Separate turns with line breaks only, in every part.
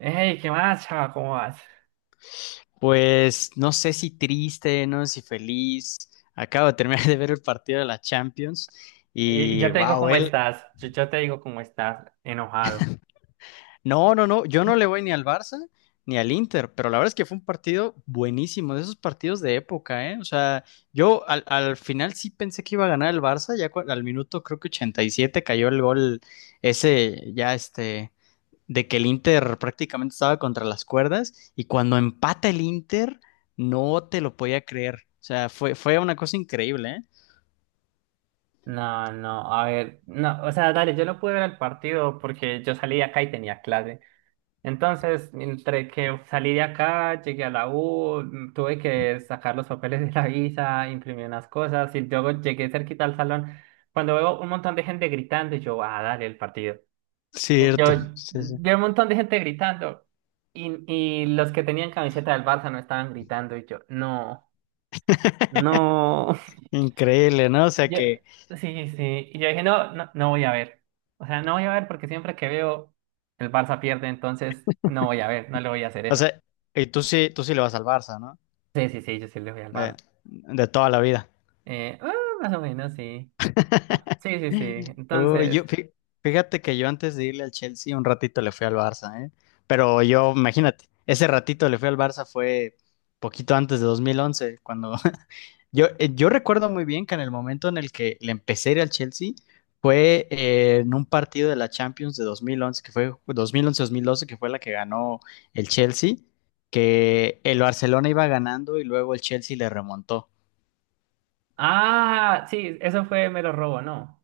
Hey, ¿qué más, chava? ¿Cómo vas?
Pues no sé si triste, no sé si feliz. Acabo de terminar de ver el partido de la Champions
Y
y
yo te digo
wow,
cómo
él.
estás. Yo te digo cómo estás, enojado.
No, no, no, yo no le voy ni al Barça ni al Inter, pero la verdad es que fue un partido buenísimo, de esos partidos de época, ¿eh? O sea, yo al final sí pensé que iba a ganar el Barça, al minuto creo que 87 cayó el gol ese, ya este, de que el Inter prácticamente estaba contra las cuerdas y cuando empata el Inter no te lo podía creer. O sea, fue una cosa increíble, ¿eh?
No, no, a ver, no, o sea, dale, yo no pude ver el partido porque yo salí de acá y tenía clase. Entonces, entre que salí de acá, llegué a la U, tuve que sacar los papeles de la visa, imprimir unas cosas y luego llegué cerquita al salón. Cuando veo un montón de gente gritando, yo, ah, dale, el partido. Yo
Cierto, sí, sí.
vi un montón de gente gritando y, y los que tenían camiseta del Barça no estaban gritando y yo, no, no.
Increíble, ¿no? O sea
Yo,
que,
sí, sí, y yo dije, no, no, no voy a ver, o sea, no voy a ver porque siempre que veo el Barça pierde, entonces no voy a ver, no le voy a hacer
o
eso.
sea, y tú sí le vas al Barça, ¿no?
Sí, sí, sí, yo sí le voy al
De,
Barça.
de toda la vida.
Eh, ah, más o menos, sí. Sí, sí, sí,
Uy,
entonces,
fíjate que yo antes de irle al Chelsea un ratito le fui al Barça, ¿eh? Pero yo, imagínate, ese ratito le fui al Barça fue poquito antes de 2011, cuando yo, yo recuerdo muy bien que en el momento en el que le empecé a ir al Chelsea fue en un partido de la Champions de 2011 que fue dos mil once mil doce que fue la que ganó el Chelsea, que el Barcelona iba ganando y luego el Chelsea le remontó.
ah, sí, eso fue mero robo, ¿no?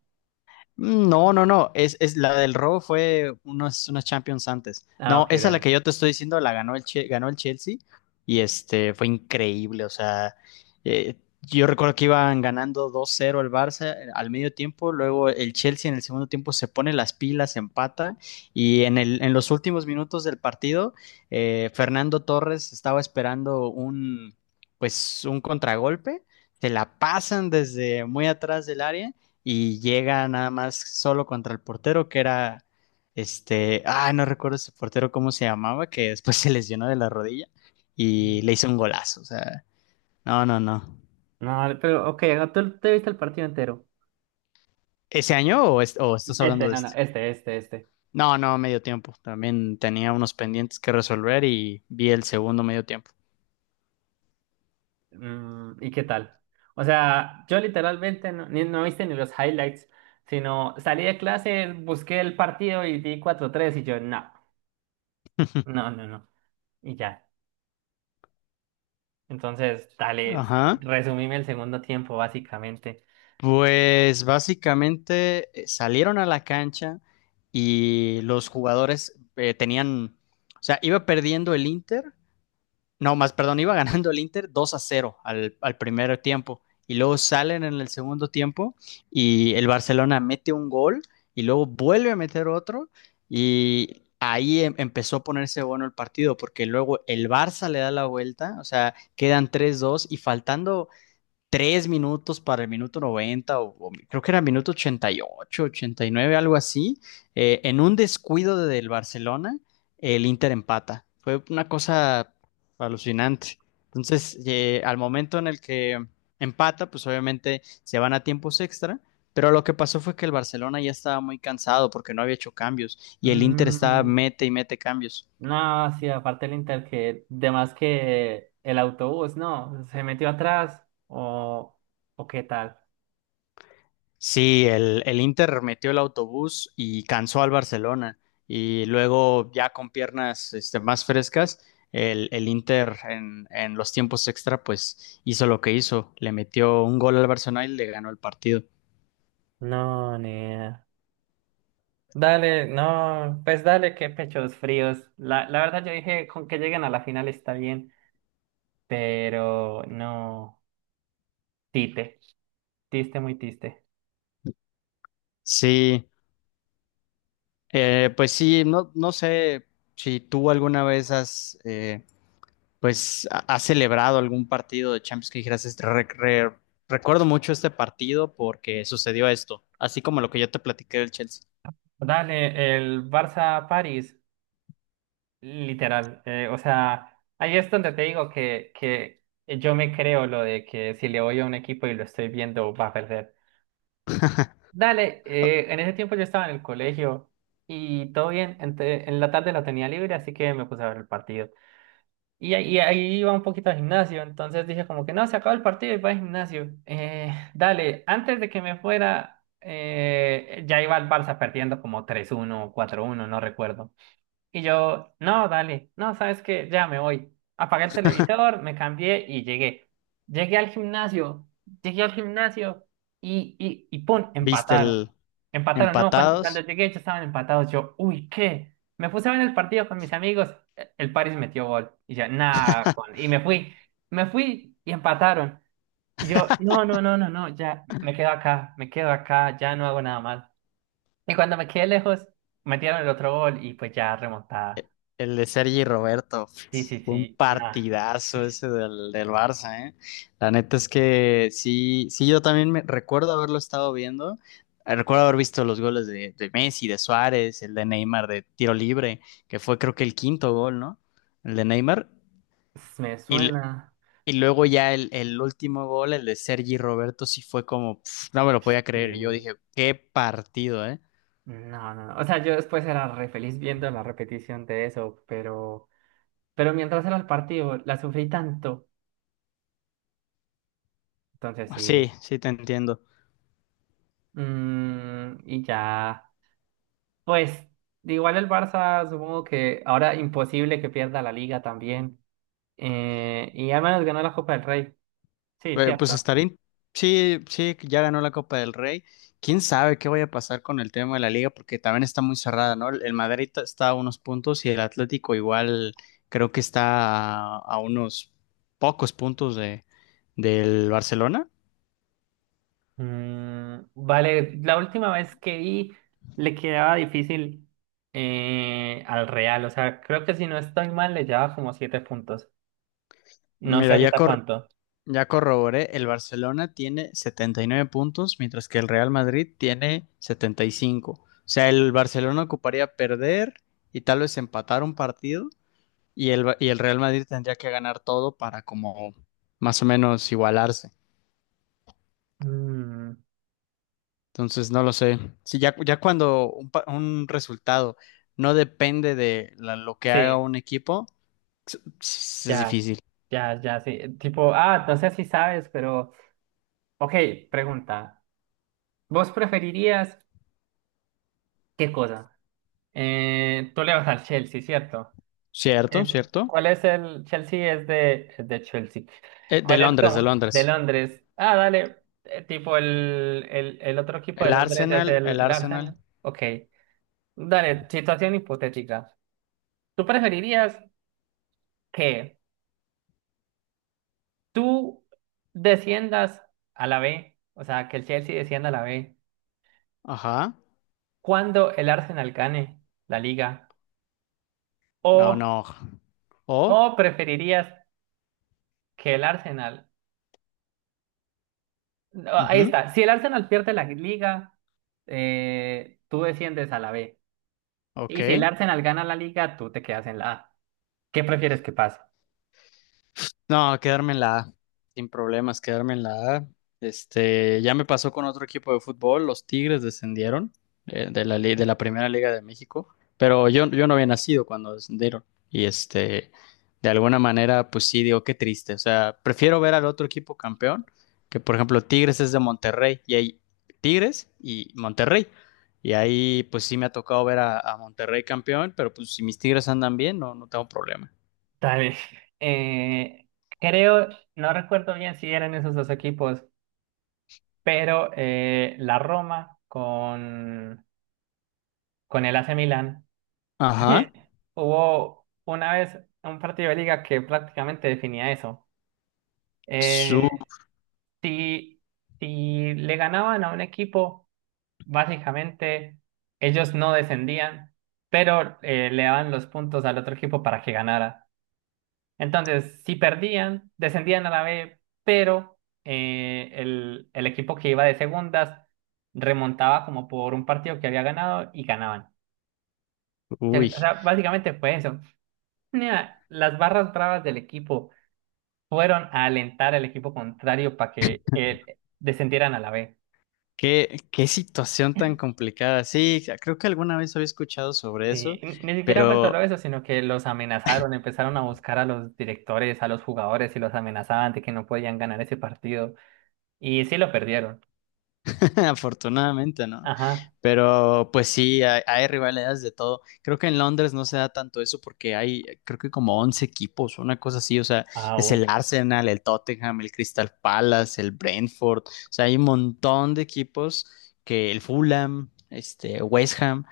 No, no, no. Es la del robo fue unos Champions antes.
Ah,
No,
ok,
esa la
dale.
que yo te estoy diciendo la ganó ganó el Chelsea y este fue increíble. O sea, eh, yo recuerdo que iban ganando 2-0 el Barça al medio tiempo. Luego el Chelsea en el segundo tiempo se pone las pilas, empata y en los últimos minutos del partido, Fernando Torres estaba esperando pues, un contragolpe. Se la pasan desde muy atrás del área y llega nada más solo contra el portero que era este, ah, no recuerdo ese portero cómo se llamaba, que después se lesionó de la rodilla
Mm.
y le hizo un golazo, o sea, no, no, no.
No, dale, pero ok, no, tú te viste el partido entero.
¿Ese año o, o estás hablando
Este,
de
no, no,
este?
este, este, este.
No, no, medio tiempo. También tenía unos pendientes que resolver y vi el segundo medio tiempo.
Mm, ¿y qué tal? O sea, yo literalmente no, no viste ni los highlights, sino salí de clase, busqué el partido y di cuatro tres y yo, no, no, no, no. Y ya. Entonces, dale,
Ajá.
resumime el segundo tiempo, básicamente.
Pues básicamente salieron a la cancha y los jugadores tenían, o sea, iba perdiendo el Inter. No, más, perdón, iba ganando el Inter 2-0 al primer tiempo. Y luego salen en el segundo tiempo y el Barcelona mete un gol y luego vuelve a meter otro. Y ahí empezó a ponerse bueno el partido porque luego el Barça le da la vuelta, o sea, quedan tres dos y faltando tres minutos para el minuto 90, o creo que era minuto ochenta ochenta y nueve, algo así, en un descuido del Barcelona, el Inter empata. Fue una cosa alucinante. Entonces, al momento en el que empata, pues obviamente se van a tiempos extra. Pero lo que pasó fue que el Barcelona ya estaba muy cansado porque no había hecho cambios y el Inter estaba
Mm,
mete y mete cambios.
no, sí, aparte el Inter, que de más que el autobús, no, se metió atrás o qué tal.
Sí, el Inter metió el autobús y cansó al Barcelona. Y luego, ya con piernas este, más frescas, el Inter en los tiempos extra, pues hizo lo que hizo. Le metió un gol al Barcelona y le ganó el partido.
No, ni idea. Dale, no, pues dale, qué pechos fríos. La verdad yo dije con que lleguen a la final está bien, pero no, tite, tiste muy tiste.
Sí, pues sí, no, no sé si tú alguna vez has, pues, has celebrado algún partido de Champions que dijeras, "Este, recuerdo mucho este partido porque sucedió esto, así como lo que yo te platiqué del Chelsea.
Dale, el Barça-París, literal, o sea, ahí es donde te digo que yo me creo lo de que si le voy a un equipo y lo estoy viendo va a perder. Dale, en ese tiempo yo estaba en el colegio y todo bien, en la tarde la tenía libre, así que me puse a ver el partido. Y, y ahí iba un poquito al gimnasio, entonces dije como que no, se acabó el partido y va al gimnasio. Dale, antes de que me fuera, ya iba el Barça perdiendo como tres uno o cuatro uno no recuerdo. Y yo, no, dale, no, sabes que ya me voy. Apagué el televisor, me cambié y llegué. Llegué al gimnasio, llegué al gimnasio y pum,
Viste
empataron.
el
Empataron, no, cuando, cuando
empatados,
llegué ya estaban empatados. Yo, uy, ¿qué? Me puse a ver el partido con mis amigos, el Paris metió gol. Y yo, nada, y me fui y empataron. Y yo, no, no, no, no, no, ya me quedo acá, ya no hago nada más. Y cuando me quedé lejos, metieron el otro gol y pues ya remontada.
e- el de Sergi y Roberto.
Sí, sí,
Fue un
sí, nada,
partidazo ese del Barça, ¿eh? La neta es que sí, sí, yo también me recuerdo haberlo estado viendo. Recuerdo haber visto los goles de Messi, de Suárez, el de Neymar de tiro libre, que fue creo que el quinto gol, ¿no? El de Neymar.
me
Y,
suena.
y luego ya el último gol, el de Sergi y Roberto, sí fue como, pf, no me lo podía
Sí,
creer. Yo dije, qué partido, ¿eh?
no, no, no. O sea, yo después era re feliz viendo la repetición de eso, pero mientras era el partido, la sufrí tanto. Entonces sí.
Sí, sí te entiendo.
Mm, y ya. Pues, igual el Barça, supongo que ahora imposible que pierda la liga también. Y al menos ganó la Copa del Rey. Sí,
Pues
cierto.
estaría. Sí, sí, que ya ganó la Copa del Rey. ¿Quién sabe qué vaya a pasar con el tema de la liga? Porque también está muy cerrada, ¿no? El Madrid está a unos puntos y el Atlético igual creo que está a unos pocos puntos del Barcelona.
Mm, vale, la última vez que vi le quedaba difícil al Real, o sea, creo que si no estoy mal le llevaba como 7 puntos. No sé
Mira, ya,
ahorita cuánto.
ya corroboré, el Barcelona tiene 79 puntos, mientras que el Real Madrid tiene 75. O sea, el Barcelona ocuparía perder y tal vez empatar un partido y y el Real Madrid tendría que ganar todo para como más o menos igualarse.
Mm,
Entonces, no lo sé. Si ya, ya cuando un resultado no depende de lo que haga
sí,
un equipo, es
ya,
difícil.
ya, sí. Tipo, ah, no sé si sabes, pero, ok, pregunta. ¿Vos preferirías qué cosa? Tú le vas al Chelsea, ¿cierto?
¿Cierto? ¿Cierto?
¿Cuál es el Chelsea? Es de Chelsea.
De
¿Cuál es
Londres, de
como? De
Londres.
Londres. Ah, dale. Tipo el otro equipo de
El
Londres es
Arsenal, el
el
Arsenal.
Arsenal. Ok. Dale, situación hipotética. ¿Tú preferirías que tú desciendas a la B? O sea, que el Chelsea descienda a la B
Ajá.
cuando el Arsenal gane la liga.
No,
O,
no. O.
o preferirías que el Arsenal no, ahí
Ujú.
está. Si el Arsenal pierde la liga, tú desciendes a la B.
Ok.
Y si el Arsenal gana la liga, tú te quedas en la A. ¿Qué prefieres que pase?
No, quedarme en la A, sin problemas, quedarme en la A. Este, ya me pasó con otro equipo de fútbol, los Tigres descendieron de la Primera Liga de México, pero yo no había nacido cuando descendieron y este, de alguna manera, pues sí, digo, qué triste, o sea, prefiero ver al otro equipo campeón, que por ejemplo Tigres es de Monterrey y hay Tigres y Monterrey. Y ahí pues sí me ha tocado ver a Monterrey campeón, pero pues si mis Tigres andan bien, no, no tengo problema.
Dale. Eh, creo, no recuerdo bien si eran esos dos equipos, pero la Roma con el AC Milan
Ajá.
hubo una vez un partido de liga que prácticamente definía eso. Eh, si, si le ganaban a un equipo básicamente, ellos no descendían, pero le daban los puntos al otro equipo para que ganara. Entonces, si perdían, descendían a la B, pero el equipo que iba de segundas remontaba como por un partido que había ganado y ganaban.
Uy,
O sea, básicamente fue eso. Nea, las barras bravas del equipo fueron a alentar al equipo contrario para que descendieran a la B.
qué situación tan complicada. Sí, creo que alguna vez había escuchado sobre
Sí,
eso,
ni siquiera fue
pero
solo eso, sino que los amenazaron, empezaron a buscar a los directores, a los jugadores y los amenazaban de que no podían ganar ese partido. Y sí lo perdieron.
afortunadamente no.
Ajá.
Pero pues sí, hay rivalidades de todo. Creo que en Londres no se da tanto eso porque hay, creo que como 11 equipos, una cosa así. O sea,
Ah,
es el
uy.
Arsenal, el Tottenham, el Crystal Palace, el Brentford. O sea, hay un montón de equipos que el Fulham, este, West Ham,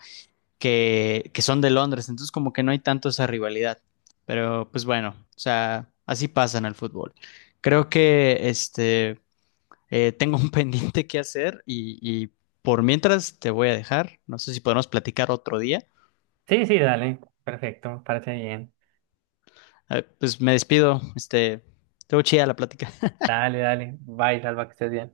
que son de Londres, entonces como que no hay tanto esa rivalidad. Pero pues bueno, o sea, así pasa en el fútbol. Creo que este tengo un pendiente que hacer y por mientras te voy a dejar. No sé si podemos platicar otro día.
Sí, sí, dale. Perfecto, me parece bien.
Pues me despido, este, estuvo chida la plática.
Dale, dale. Bye, Salva, que estés bien.